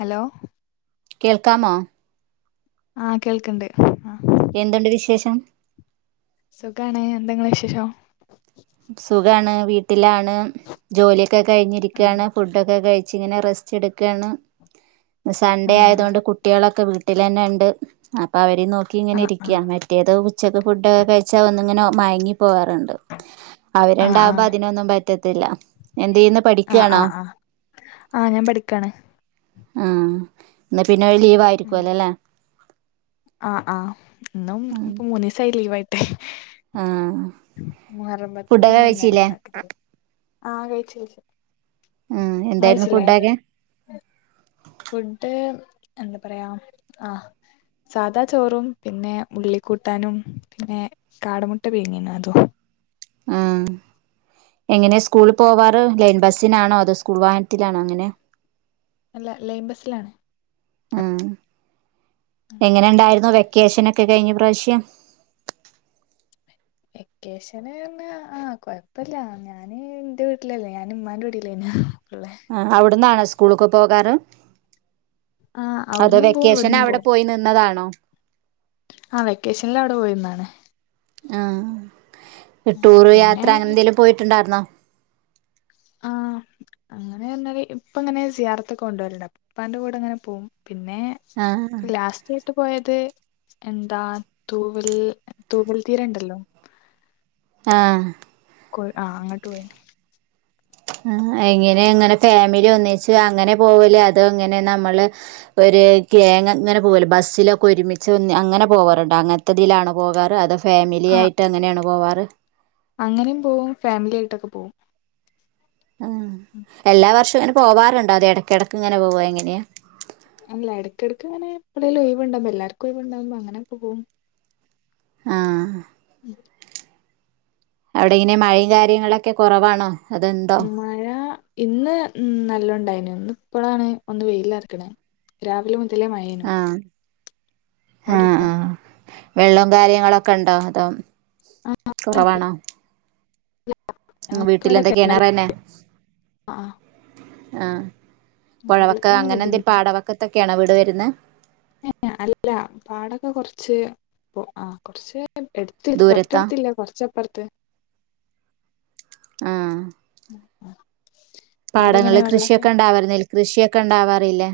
Hello കേൾക്കാമോ ആഹ് കേൾക്കണ്ട് ആഹ് എന്തുണ്ട് വിശേഷം സുഖാണ് എന്തൊ നിങ്ങടെ വിശേഷം സുഖാണ് വീട്ടിലാണ് ജോലിയൊക്കെ ആ കഴിഞ്ഞിരിക്കുകയാണ് ഫുഡൊക്കെ കഴി ങ്ങനെ റസ്റ്റ് എടുകാണ് സൺഡേ ആയതുകൊണ്ട് ആ കുട്ടികളൊക്കെ വീ ട്ടിൽ തന്നെണ്ട് അപ്പൊ അവരെ നോക്കി ആ ഇങ്ങനെ ആ ഇരിക്ക മ മറ്റേത് ഉച്ചക്ക് ഫുഡൊക്കെ കഴിച്ചാൽ ഒന്നിങ്ങനെ മയങ്ങി പോകാറുണ്ട് ആ അവരുണ്ടാവുമ്പോ അതിനൊന്നും പറ്റത്തില്ല എന്ത് ചെയ്യുന്നു പഠിക്കുയാണോ ആഹ് ഞാൻ പഠിക്കാണ് ആഹ് ഇന്ന് പിന്നെ ലീവ് ആയിരിക്കുവല്ലേ അല്ലേ ആഹ് ആഹ് ഇന്നും ഇപ്പൊ മൂന്ന് ദിവസായി ലീവായിട്ട് ആ മുഹറമ്പത്തിന്റെ ഫുഡൊക്കെ അന്നും ഇന്നലെ കഴിച്ചില്ലേ ഇന്നൊക്ക ആഹ് കഴിച്ച് കഴിച്ച് ഉം എന്തായിരുന്നു ഫുഡൊക്കെ ഫുഡ് എന്താ പറയാ ആഹ് സാധാ ചോറും പിന്നെ ഉള്ളിക്കൂട്ടാനും പിന്നെ കാടമുട്ട പ്പീങ്ങിനി അതും ആഹ് എങ്ങനെ സ്കൂള പോവാറ് ലൈൻ ബസിനാണോ അതോ സ്കൂൾ വാഹ ത്തിലാണോ അങ്ങനെ അല്ല ലൈൻ ബസ്സിലാണ് ആഹ് എങ്ങനെ ഉണ്ടായിരുന്നു വെക്കേഷനൊക്കെ കഴിഞ്ഞ പ്രാവശ്യം വെക്കേഷൻ ആഹ് കൊയപ്പില്ല ഞാന് ഇന്റെ വീട്ടിലല്ലേ ഞാൻ ഇമ്മാൻ്റെ വീ ട്ടിലേനു ഉള്ളേ ആഹ് അവിടന്നാണോ സ്കൂളിലിക്ക് പോകാറ് ആ അതൊ അവിടന്നും പോവും വെക്കേഷൻ ഇവിടന്നും അവിടെ പോവും പോയി നിന്നതാണോ ആഹ് വെക്കേഷനിൽ അവിടെ പോയിന്നാണ് ആഹ് ടൂറ് പിന്നെ യാത്ര അങ്ങനെ എന്തെങ്കിലും പോയിട്ടുണ്ടായിരുന്നോ ആഹ് അങ്ങനെ പറഞാല് ഇപ്പ ഇങ്ങനെ സിയാർത്തൊക്കെ കൊണ്ടോവലുണ്ട് ഇപ്പാന്റെ കൂടെ അങ്ങനെ പോകും പിന്നെ ആഹ് ലാസ്റ്റ് ലാസ്റ്റായിട്ട് പോയത് എന്താ തൂവൽ തൂവൽ തീര ഇണ്ടല്ലോ ആഹ് കൊ ആഹ് അങ്ങട്ട് പോയി എങ്ങനെ അങ്ങനെ ഫാമിലി ഒന്നിച്ച് അങ്ങനെ പോവലേ അതൊ അങ്ങനെ നമ്മള് ഒരു കേങ്ങ അങ്ങനെ പോകല്ല ബസ്സിലൊക്കെ ഒരുമിച്ച് ഒന്ന് അങ്ങനെ പോകാറുണ്ട് അങ്ങനത്തതിലാണോ പോകാറ് അതോ ആ ഫാമിലിയ ആയിട്ട് അങ്ങനെയാണ് പോവാറ് അങ്ങനെയും പോവും ഫാമിലി ആയിട്ടൊക്കെ പോവും ആ എല്ലാ വർഷവും അങ്ങനെ പോവാറുണ്ടോ അതോ ഇടയ്ക്കിടക്ക് ഇങ്ങനെ പോവാ എങ്ങനെയാ അല്ല ഇടക്കിടക്ക് അങ്ങനെ എപ്പോഴെലും ഒയ്‌വുണ്ടാകുമ്പോ എല്ലർക്കും ഒയ്‌വുണ്ടാകുമ്പോ അങ്ങനെ പോവും ആഹ് ഉം അവിടെ ഇങ്ങനെ മഴയും കാര്യങ്ങളൊക്കെ കുറവാണോ അതൊണ്ടോ മഴ ഇന്ന് നല്ലോണ്ടായിന് ഇന്ന് ഇപ്പോഴാണ് ഒന്ന് വെയിലറിക്ക്ന്ന് രാവിലെ മുതലേ മഴ ആ ആഹ് ആഹ് വെള്ളം കാര്യങ്ങളൊക്കെ ഉണ്ടോ അതോ കുറവാണോ ഉം ഞങ്ങക്ക് വീട്ടില ഇവിടെ എന്തൊക്കെയ കിണർ കേണരെന്നെ ആ ആഹ് പുഴവക്ക വെള്ളത്തിനൊന്നും അങ്ങനെ എന്തെങ്കലും ബുദ്ധിമുട്ട് പാടവക്കത്തൊക്കെയാനൊ വീട് വരുന്ന ഏഹ് ഏഹ് അല്ല പാടൊക്കെ കുറച്ച് ആ കുറച്ച് എടുത് ദൂരത്താ തൊട്ടടുത്തില്ല കുറച്ചപ്പുറത്ത് ആഹ് [inaudible] പടങ്ങളിൽ വെള്ളൊക്കെ കൃഷിയൊക്കെണ്ടാവാരിലെ നെൽകൃഷിയൊക്കെ ഉണ്ടാവാറിലെ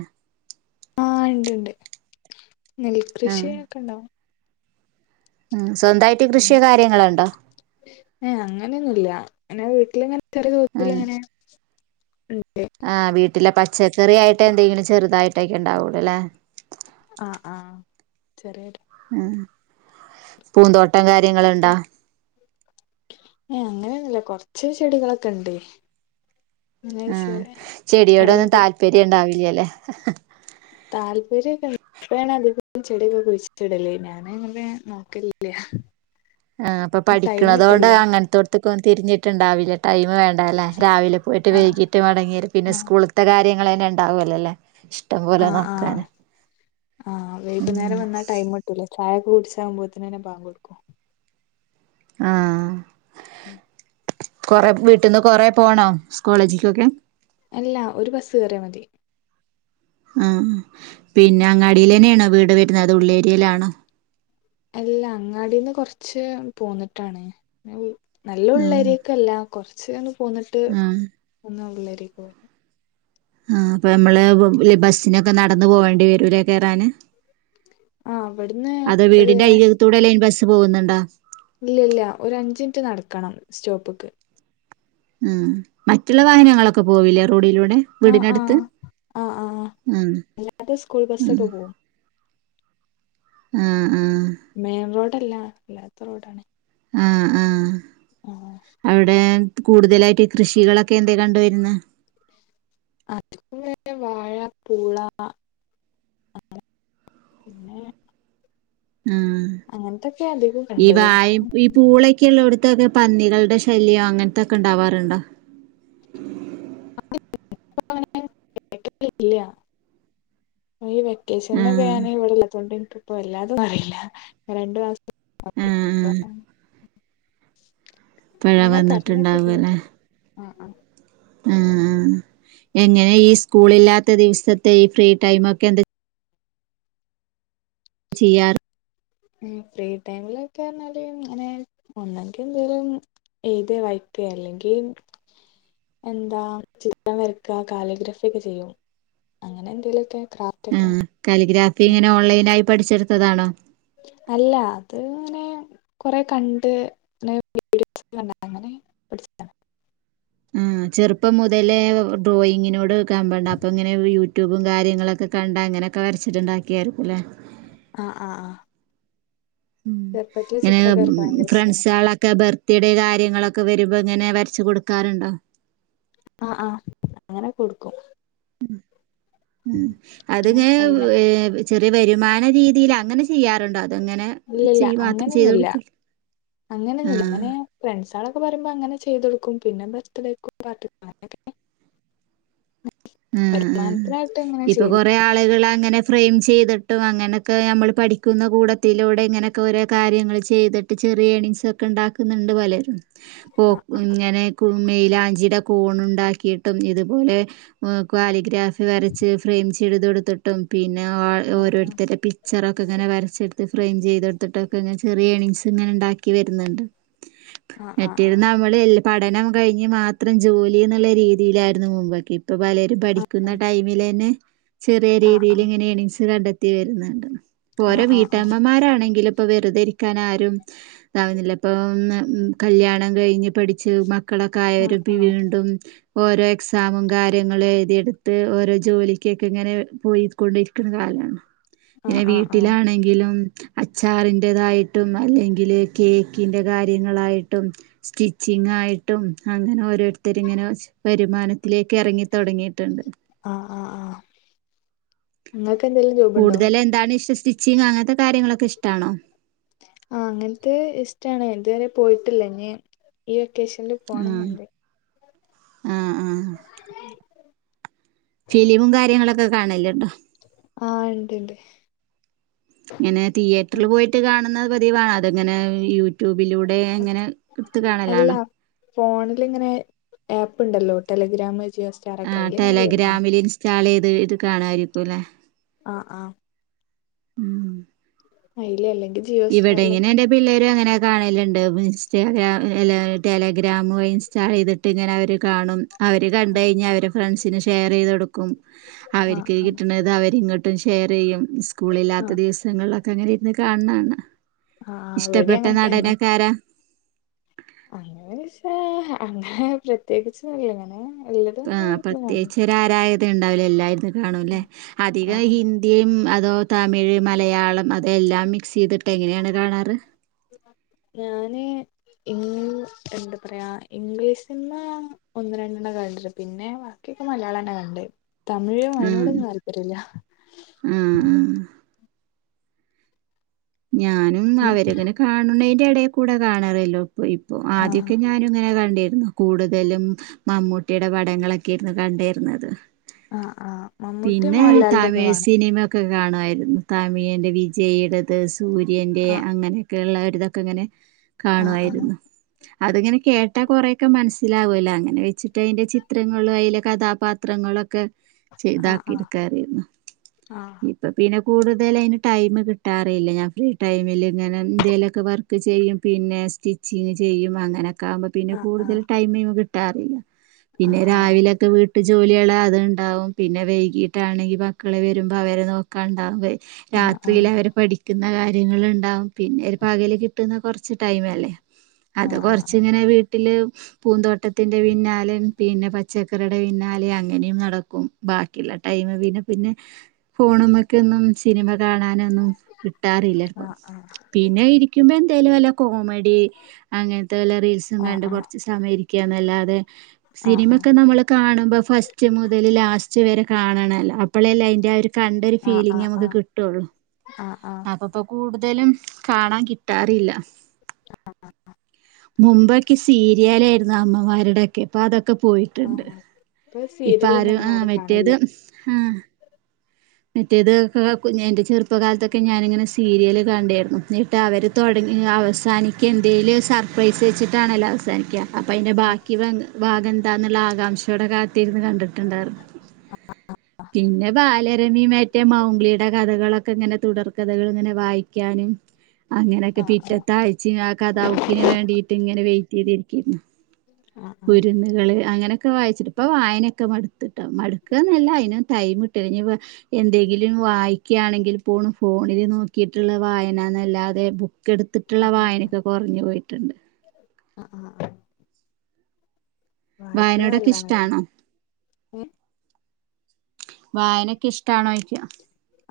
ആഹ് ഇണ്ട്ണ്ട് നെൽ ആഹ് കൃഷിക്കെണ്ടാവും മ്മ് സ്വന്തമായിട്ട് കൃഷിയോ കാര്യങ്ങളുണ്ടോ ഏഹ് അങ്ങനെയൊന്നുമല്ല എൻ്റെ വീട്ടിലിങ്ങനെ ചെറിയ തോതില് ഉം ഇങ്ങനെ ഇണ്ട് ആഹ് വീട്ടിലെ പച്ചക്കറി ആയിട്ട് എന്തെങ്കിലും ചെറുതായിട്ടൊക്കെ ഉണ്ടാവൂുള്ളൂ അല്ലെ ആഹ് ആഹ് ചെറിയ ഉം പൂന്തോട്ടം കാര്യങ്ങളുണ്ടാ ഏയ് അങ്ങനെയൊന്നുല്ല കൊറച്ച് ചെടികളൊക്കെ ഇണ്ട് ആഹ് ചെടിയോടൊന്നും അല്ലെങ്കി താല്പര്യം ഉണ്ടാവില്ലല്ലേ താല്പര്യൊക്ക ഇപ്പെണ് അധികചെടിയൊക്കെ കുഴിച്ചിടല്ല് ഞാനങ്ങനെ നോക്കലില്ല ആഹ് ഇപ്പൊ ടൈം പഠിക്കണതുകൊണ്ട് കിട്ടില്ല അങ്ങനത്തെടത്തൊക്കെ ഒന്ന് തിരിഞ്ഞ ട്ടുണ്ടാവില്ല ടൈംവേണ്ടല്ലേ രാവിലെ പോയിട്ട് ആഹ് വൈകിട്ട് മടങ്ങിവരും പിന്നെ ആഹ് സ്കൂൾ സ്കൂൾത്തെ കാര്യങ്ങൾ തന്നെ ഉണ്ടാവൂലെലേ ആഹ് ആഹ് ആഹ് ഉം വൈകുന്നേരം വന്നാ ടൈമ ചായൊക്കെ കുടിച്ചാകുബോത്തിന്നെ പാക് കൊടുക്കും ആഹ് ഉം [inaudible] കൊറ വീട്ടിൽന്ന് കൊറ പോണോ സ്കളേജിക്കൊക്കെ അല്ല ഒരു ബസ്സ് കേറിയ മതി ആഹ് ഉം. പിന്നെ അങ്ങാടിൽ തന്നെയാണോ വീട് വരുന്നത് അതൊ ഉള്ളേരിയയിലാണോ അല്ല അങ്ങാടിന്ന് കൊറച്ച് പോന്നിട്ടാണ് നല്ല ആഹ് ഉള്ളരിയെക്കല്ല കുറച്ചന്ന് പോന്നിട്ട് ആഹ് ഒന്ന് ഉള്ളരിക് വരും ആ അപ്പൊ നമ്മള് ബസ്സിനൊക്കെ നടന്ന് പോകേണ്ടി വരൂലെ കേറാന് ആഹ് ഇവിടുന്ന് അതോ ഒരു വീടിന്റ അയൽക്കത്തുകൂടെ ലൈൻ ബസ്സ് പോകുന്നുണ്ടോ ഇല്ല ഇല്ല ഒരു അഞ്ചിനിറ്റ് നടക്കണം സ്റ്റോപ്പ്ക്ക് ഉം മറ്റുള്ള വാഹനങ്ങളൊക്കെ പോവില്ലേ റോഡിലൂടെ ആഹ് വീടിനടുത്ത് ആഹ് ആഹ് ആഹ് അ ഉം അല്ലാത്ത സ്കൂൾ ഉം ബസ്സൊക്കെ പോവും ആഹ് ആഹ് മെയിൻ റോഡല്ല അല്ലാത്ത റോഡാണ് ആഹ് ആഹ് ആഹ് അവിടെ കൂടുതലായിട്ട് കൃഷികളൊക്കെ എന്ത കണ്ടുവരുന്നത് അത്പോ [unintelligible] വാഴ പൂള പിന്നെ ഉം അങ്ങനത്തൊക്കെ അധികം ഇ കണ്ടത് വായിം ഇപ് പൂളക്കെയള്ളടത്തൊക്കെ പന്നികളുടെ ശല്യം അങ്ങനത്തൊക്കെ ഉണ്ടാവാറുണ്ടോ കേില്ല [unintelligible] ഈ ഉം വെക്കേഷനൊക്കെ ഞാന് ഇവിടില്ലാത്തോണ്ട് ഇപ്പൊ എല്ലാതും അറിയില്ല രണ്ടു മാ ഉം [unintelligible] പുഴ അങ്ങനെ പറഞ്ഞി വന്നിട്ടുണ്ടാവും അല്ലേ [unintelligible] ആഹ് ആഹ് ഉം എങ്ങനെ ഈ സ്കൂള് ഇല്ലാത്ത ദിവസത്തെ ഈ ഫ്രീ ടൈമ് ഒക്കെ എന്താ ചെയ്യാർ ഫ്രീ ടൈമിലൊക്കെ പറഞ്ഞാല് അങ്ങനെ ഒന്നെങ്കി എന്തേലുംന്ന് എയുന്തെ വായിക്കെ അല്ലെങ്കിൽ എന്താ ചിത്രം വരക്ക കാലിയോഗ്രാഫി ഒക്കെ ചെയ്യും അങ്ങനെ എന്തേലുമൊക്കെ ക്രാഫ്റ്റ് ഒക്കെ ആഹ് കാലിഗ്രാഫി ഇങ്ങനെ ഓൺലൈനായി പഠിച്ചെടുത്തതാണോ അല്ല അത് ഇങ്ങനെ കുറെ കണ്ട് അങ്ങനെ [unintelligible] പഠിച്ചതാ ആഹ് ചെറുപ്പം മുതലേ ഡ്രോയിങ്ങിനോട് കമ്പമുണ്ട് അപ്പം ഇങ്ങനെ യു യൂട്യൂബും കാര്യങ്ങളൊക്കെ കണ്ട് അങ്ങനെയൊക്കെ വരച്ചിട്ടുണ്ടാക്കിയായിരിക്കുമല്ലേ ആഹ് ആഹ് ആഹ് ഉം ചെറുപ്പത്തില് ഇങ്ങനെ ചിത്രകാർക്ക് ഭയങ്കര ഇഷ്ടാണ് ഫ്രണ്ട്സ്കാലേ ഒക്കെ ബർത്ത്ഡേ കാര്യങ്ങളൊക്കെ വരുമ്പോ ഇങ്ങനെ വരച്ചു കൊടുക്കാറുണ്ടോ ആഹ് ആഹ് അങ്ങന കൊടുക്കും ഉം ഉം അങ്ങനെ അതങ്ങെ അയിന് ഏഹ് ചെറിയ വരുമാന രീതിയിൽ അങ്ങനെ ചെയ്യാറുണ്ടോ അതങ്ങനെ ഇല്ലില്ല ചെയ് മാത്രം അങ്ങനെയൊന്നും ചെയ്ത് ഇല്ല കൊടുക്കല് അങ്ങനൊന്നുമില്ല ആഹ് അങ്ങനെ ഫ്രണ്ട്സ്ളൊക്കെ പറയുമ്പോ അങ്ങനെ ചെയ്തു കൊടുക്കും പിന്നെ ബര്ത്ഡേയ്ക്കും പാർട്ടിക്കും അങ്ങനൊക്കെ ഉം ഉം വരുമാനത്തിനായിട്ട് അങ്ങനെ ഇപ്പൊ കുറ ചെയ്യല് കുറേ ആളുകള് അങ്ങനെ ഫ്രെയിം ചെയ്തിട്ടും അങ്ങനെയൊക്കെ നമ്മള് പഠിക്കുന്ന കൂടത്തിലൂടെ ഇങ്ങനെ ഒക്കെ ഓരോ കാര്യങ്ങൾ ചെയ്തിട്ട് ചെറിയ ഏണിങ്സൊക്കെ ഉണ്ടാക്കുന്നുണ്ട് പലരും പോ ആഹ് ഇങ്ങനെ മെയിലാഞ്ചിയുടെ കോൺ ഉണ്ടാക്കിയിട്ടും ഇതുപോലെ കാലിഗ്രാഫി വരച്ച് ഫ്രെയിം ചെയ്ത് കൊടുത്തിട്ടും പിന്നെ ഓരോരുത്തര് പി പിച്ചറൊക്കെ ഇങ്ങനെ വരച്ചെടുത്ത് ഫ്രെയിം ചെയ്തെടുത്തിട്ടൊക്കെ ഇങ്ങനെ ചെറിയ ഏണിങ്സ് ഇങ്ങനെ ഉണ്ടാക്കി വരുന്നുണ്ട് [unintelligible] ആഹ് ആഹ് മറ്റേത് ആഹ് നമ്മള് പഠനം കഴിഞ്ഞ് മാത്രം ജോലി എന്നുള്ള രീതിയിലായിരുന്നു മുമ്പൊക്കെ ഇപ്പൊ പലരും പഠിക്കുന്ന ആഹ് ടൈമില് തന്നെ ചെറിയ രീതിയില് ആഹ് ഇങ്ങനെ ഏണിങ്സ് കണ്ടെ ണ്ടെത്തി വരുന്നുണ്ട് ഇപ്പോ ഓരോ ആഹ് ആഹ് ആഹ് ആഹ് വീട്ടമ്മമാരാണെങ്കിലും ഇപ്പൊ വെറുതെയിരിക്കാൻ ആരും ഇതാവുന്നില്ല ഇപ്പൊ കല്യാണം കഴിഞ്ഞ് പഠിച്ച് മ മക്കളൊക്കൊആയവരും വീണ്ടും ഓരോ എക്സാമും കാര്യങ്ങളും എഴുതിയെടുത്ത് ഓരോ ജോലിക്കൊക്കെ ഇങ്ങനെ പോയിക്കൊണ്ടിരിക്കുന്ന കാലമാ ആഹ് ആഹ് പിന്നെ ആഹ് ആഹ് ആഹ് വീട്ടിലാണെങ്കിലും അച്ചാറിന്റെതായിട്ടും അല്ലെങ്കില് കേക്കിന്റെ കാര്യങ്ങളായിട്ടും സ്റ്റിച്ചിങ്ങ് ആയിട്ടും അങ്ങനെ ഓരോരുത്തര് ഇങ്ങനെ വരുമാനത്തിലേക്ക് ഇറങ്ങിത്തുടങ്ങിയിട്ടുണ്ട് ആഹ് ആഹ് ആഹ് നിങ്ങൾക്ക് എന്തേലും ജോബുണ്ടോ കൂടുതല് എന്താണ് ഇഷ്ടം സ്റ്റിച്ചിങ് അങ്ങനത്തെ കാര്യങ്ങളൊക്കെ ഇഷ്ടാണോ ആഹ് അങ്ങനത്തെ ഇഷ്ടാണ് ഇതുവരെ പോയിട്ടില്ല ഇനി ഈ വെക്കേന്ല് ആഹ് ആഹ് ആഹ് [unintelligible] ഫിലിമും കാര്യങ്ങളൊക്കെ കാണലുണ്ടോ ആഹ് ഇണ്ട് ഇണ്ട് ഇങ്ങനെ തിയേറ്ററില് പോയി ഇട്ട് കാണുന്നത് പതിവാണോ അതിങ്ങനെ യൂട്യൂബിലൂടെ ഇങ്ങനെ എടുത്ത് കാണലാണോ ഫോണിലിങ്ങനെ ആപ്പ് ഉണ്ടല്ലോ ടെലിഗ്രാം ജിയോ സ്റ്റാർ ഒക്കെ ആഹ് അയില് ഇങ്ങനെ കേറി കാണും ടെലഗ്രാമില് ഇൻസ്റ്റാൾ ചെയ്ത് ഇത് കാണാമായിരിക്കും ല്ലേ ആഹ് ആഹ് ഐലേ അല്ലെങ്കിൽ ജിയോ സ്റ്റാറിലൊക്കെ ഇവിടെങ്ങനെന്റെ പിള്ളേരും അങ്ങനെ കാണലുണ്ട് ഇൻസ്റ്റാഗ്രാം [unintelligible] ടെലഗ്രാും ഇൻസ്റ്റാ ഇത് ട്ടിങ്ങനെ അവര് കാണും അവര്കണ്ടെഴിഞാ അവര് ഫ്രണ്ട്സിന്ഷെയറൈയ്ത് കൊടുക്കും ആഹ് ആഹ് അവർക്ക്കിട്ടണത്അവരിങ്ങട്ട് ആഹ് ട്ടുംഷെയറെയ്യുംസ്കൂളില്ലാത്തദിവസങ്ങളിലൊക്കെഅങ്ങനെരുന്ന്കാ ൺണാണ ആഹ് ഇവിടെ അങ്ങനെയൊക്കെ തന്നെ ആരാ അങ്ങനെചോയിച്ചാ അങ്ങനെ പ്രത്യേകിച്ചിലങ്ങനെ ആഹ് പ്രത്യേകിച്ച് ഒരു ആരായത ഉണ്ടാവലല്ലായെടത്തും കാണുല്ലേ ആഹ് [unintelligible] ന്തിംഅതോ തമിഴ്, മലയാളം അതോ എല്ലാം മിക്സെയ്തിട്ട് എങ്ങനെയാണ് കാണാറ് ഞാന് ഈ എന്താപറയാ ഇംഗ്ലീഷ്സിനിമഒന്ന് രണ്ടെണ്ണകിണ്ട്ട്ടിണ്ട് പിന്നെ ക്കിയോക്കെമലയാളന്നെകണ്ടേ തമിഴും അയിനോടൊന്നുംതാല്പര്യല്ല്യ മ് മ് ഞാനുംഅവരിങ്ങനെകാണനെയിന്റെഎടെകൂടെകാണാറല്ലോ അപ്പഇപ്പോആദ്യോക്കെഞാനുങ്ങനെകണ്ടിരുന്നു ആഹ് കൂടുതലുംമമ്മൂട്ടിയുടെപടങ്ങളൊക്കെയിരുന്നുകണ്ടിരുന്നത്. ആഹ ആഹ മം പിന്നെ തമിഴ്സിനിമൊ ക്കെകാണായിരുന്നുതാമിഴേൻ്റെ വിജയിടത് ആഹ് സൂര്യൻ്റെഅങ്ങനെൊക്കെ ക്കെള്ളോര്തൊക്കെഇങ്ങനെ ആഹ് കാണുമായിരുന്നു. അയിങ്ങനെകേട്ടാകൊറെേക്കെ മനസ്സിലാവൊല്ലോഅങ്ങനെവെച്ചിട്ട് അയിന്റെചിത്രങ്ങള്അയിലെകഥാപാത്രം ത്രങ്ങളൊക്കെ ആഹ് ആഹ് ചെയ്താക്കിട്ക്കാറിയുന്നുഇപ്പൊ പിന്നെകൂടുതലയിന്ടൈമ് കിട്ടാറയില്ലഞാൻഫ്രീടൈമിലിങ്ങനെ എന്തേലൊക്കെവർക്ക് ചെയ്യുംപിന്നെ സ്റ്റിച്ചിങ്ങ്ചെയ്യും അങ്ങനെയൊക്കാവുമ്പോ പിന്നെ ആഹ് കൂടുതല് ടൈമ്കിട്ടാറില്ല ആഹ് പിന്നെരാവിലൊക്കെവീട്ടുജോലിയളത്ണ്ടാവും. പിന്നെവൈകീട്ടാണെങ്കിമക്കള് വരുമ്പോഅവരെനോക്കാണ്ടാവും ആഹ് രാത്രിയിലവര്പഠിക്ക ക്കുന്നകാര്യങ്ങുണ്ടാവുംപിന്നെഒരു പകല്കിട്ടുന്നകൊറച്ച്ടൈമല്ലേ ആഹ് ആഹ് ആഹ് അത്കൊറച്ചിങ്ങനെ വീട്ടില് പൂന്തോട്ടത്തിന്റെ പിന്നാലെ പിന്നെപച്ചക്കറിയുടെപിന്നാലെ അങ്ങനെയുംനടക്കും ബാക്കിയുള്ളടൈമ് പിന്നെപിന്നെ ഫോണ് മെക്കെന്നുംസിനിമകാണാൻ ആഹ് ആഹ് ആഹ് നൊന്നുംകിട്ടാറില്ലപിന്നെഇരിക്ക്മ്പെന്തേലുംവല്ലകോമ ഡിഅങ്ങനത്തെവല്ലറീൽസുംകണ്ട് ആഹ് കൊറച്ച്സമയംഇരിക്കുകന്നല്ലാതെ ആഹ് സിനിമൊക്കെനമ്മള്കാണുമ്പോ ഫസ്റ്റ്മുതൽലാസ്റ്റ് വരെകാണണല്ലോ അപ്പോഴല്ലേഅയിന്റെആഒരു ആഹ് ആഹ് ആഹ് ആഹ് ആഹ് കണ്ടൊരുഫീലിം ആഹ് ആഹ് ആഹ് നമക്ക്കിട്ടുള്ളു ആഹ് ആഹ് അപ്പപ്പ കൂടുതലുംകാണാൻകിട്ടാറില്ല. ആഹ ഹാ ഹാ മുമ്പൊക്കെസീരിയാലായിരുന്നു അമ്മമാരുടെൊക്കെ ഇപ്പൊതൊക്കെപോയിട്ടുണ്ട് ആഹ് ഇപ്പൊ ഇപ്പ സീരിയലൊന്നും ആരും അങ്ങനെ ആഹ് കാണില്ല ആഹ് മറ്റേതൊക്കെ കുഞ്ഞിന്റെ ചെറുപ്പകാലത്തൊക്കെ ഞാനിങ്ങനെസീരിയല് കണ്ടായിരുന്നു എന്നിട്ടവര് തൊടങ്ങിഅവസാനിക്കന്തേലും സർപ്രൈസ്വെച്ചിട്ടാണാല്ലോഅവസാനിക്ക ആഹ് അപ്പൊഅയിന്റെബാക്കിഭാഗം എന്താന്നുള്ളആകാംക്ഷയോടെ കാത്തിരുന്ന്കണ്ടിട്ടുണ്ടായിരുന്നു. അ അ അ അ പിന്നെ ബാലരമി മറ്റേ മൗംഗ്ലിടെ കഥകളൊക്കെ ഇങ്ങനെ തുടർ കഥകളിങ്ങനെ വായിക്കാന് അങ്ങനൊക്കെ ആഹ് ആഹ് പിറ്റത്താഴ്ചയും ആ കഥാബുക്കിന് വേണ്ടിട്ട്ങ്ങനെ വെയ്റ്റെയ്തിരിക്കും ആഹ് ആഹ് കുരുന്നുകള് അങ്ങനൊക്കെ വായിച്ചിട്ട് പ്പൊ വായനൊക്കെ മടുത്ത്ട്ടാ മടു ക്ക് ന്നല്ല അയ്നൊ തൈമ്ട്ടു ല. ഞ്ഞിപ്പോ എന്തെങ്കിലും വായിക്യാണെങ്കിൽ പോണ് ഫോണില് നോക്കിട്ടുള്ള വായനന്നല്ലാതെ ബു ക്കെടുത്തിട്ടുള്ള വായനൊക്കെ കൊറഞ്ഞു പോയിട്ടുണ്ട് അ അ ആ വായനോടൊക്കെ നല്ലാണല്ലേ ഇഷ്ടാണോ ഏ വായനക്കെ ഇഷ്ടാണോ ചോയ്ക്യ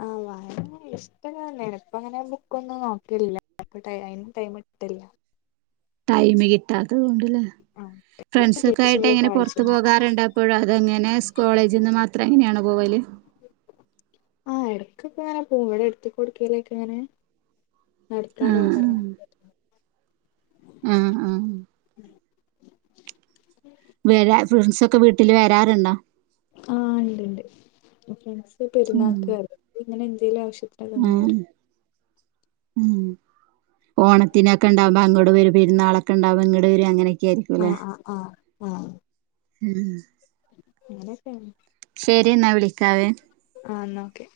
ആ വായന ഇഷ്ടാക്കുന്നെണ് പ്പം അങ്ങനെ ബുക്കൊന്നും വായിക്കണില്ല അപ്പ ടൈം ടൈമ് കിട്ടണില്ല ടൈം കിട്ടാത്തത് കൊണ്ടല്ലേ ആ ഫ്രണ്ട്സൊക്കെ ആയിട്ട് വെക്കേഷനിലൊക്കെ എങ്ങനെ പുറത്തു വായിച്ചിരുന്നു പോകാറുണ്ടോ ഇപ്പോഴതെങ്ങനെ സ്കോളേജിന്ന് മാത്രം എങ്ങനെയാണ് പോവല് ആ ഇടക്കൊക്കെ ങ്ങനെ പോം ഇവിടെ അടുത്ത എവിടുക്കക്കെങ്ങനെ നടക്കാനോ ആഹ് കറങ്ങാ അ ആ വരാ ഫ്രണ്ട്സൊക്കെ വീട്ടില് വരാറുണ്ടോ ആ ണ്ട് ണ്ട് ഫ്രണ്ട്സ് പെരുന്നാക്ക് വരും ഇങ്ങനെ എന്തേലും ആവശ്യത്തി ആ ഉ ഓണത്തിനൊക്കെണ്ടാവുമ്പോ അങ്ങോട് വരും പെരുന്നാളൊക്കെണ്ടാവും ങ്ങട് വരും അങ്ങനെയൊക്കെയരിം ആ ആ അ ആ ഉം അങ്ങനക്കെയാണ് ശരിയെന്നാ വിളിക്കാവേ ആ എന്നാക്കെ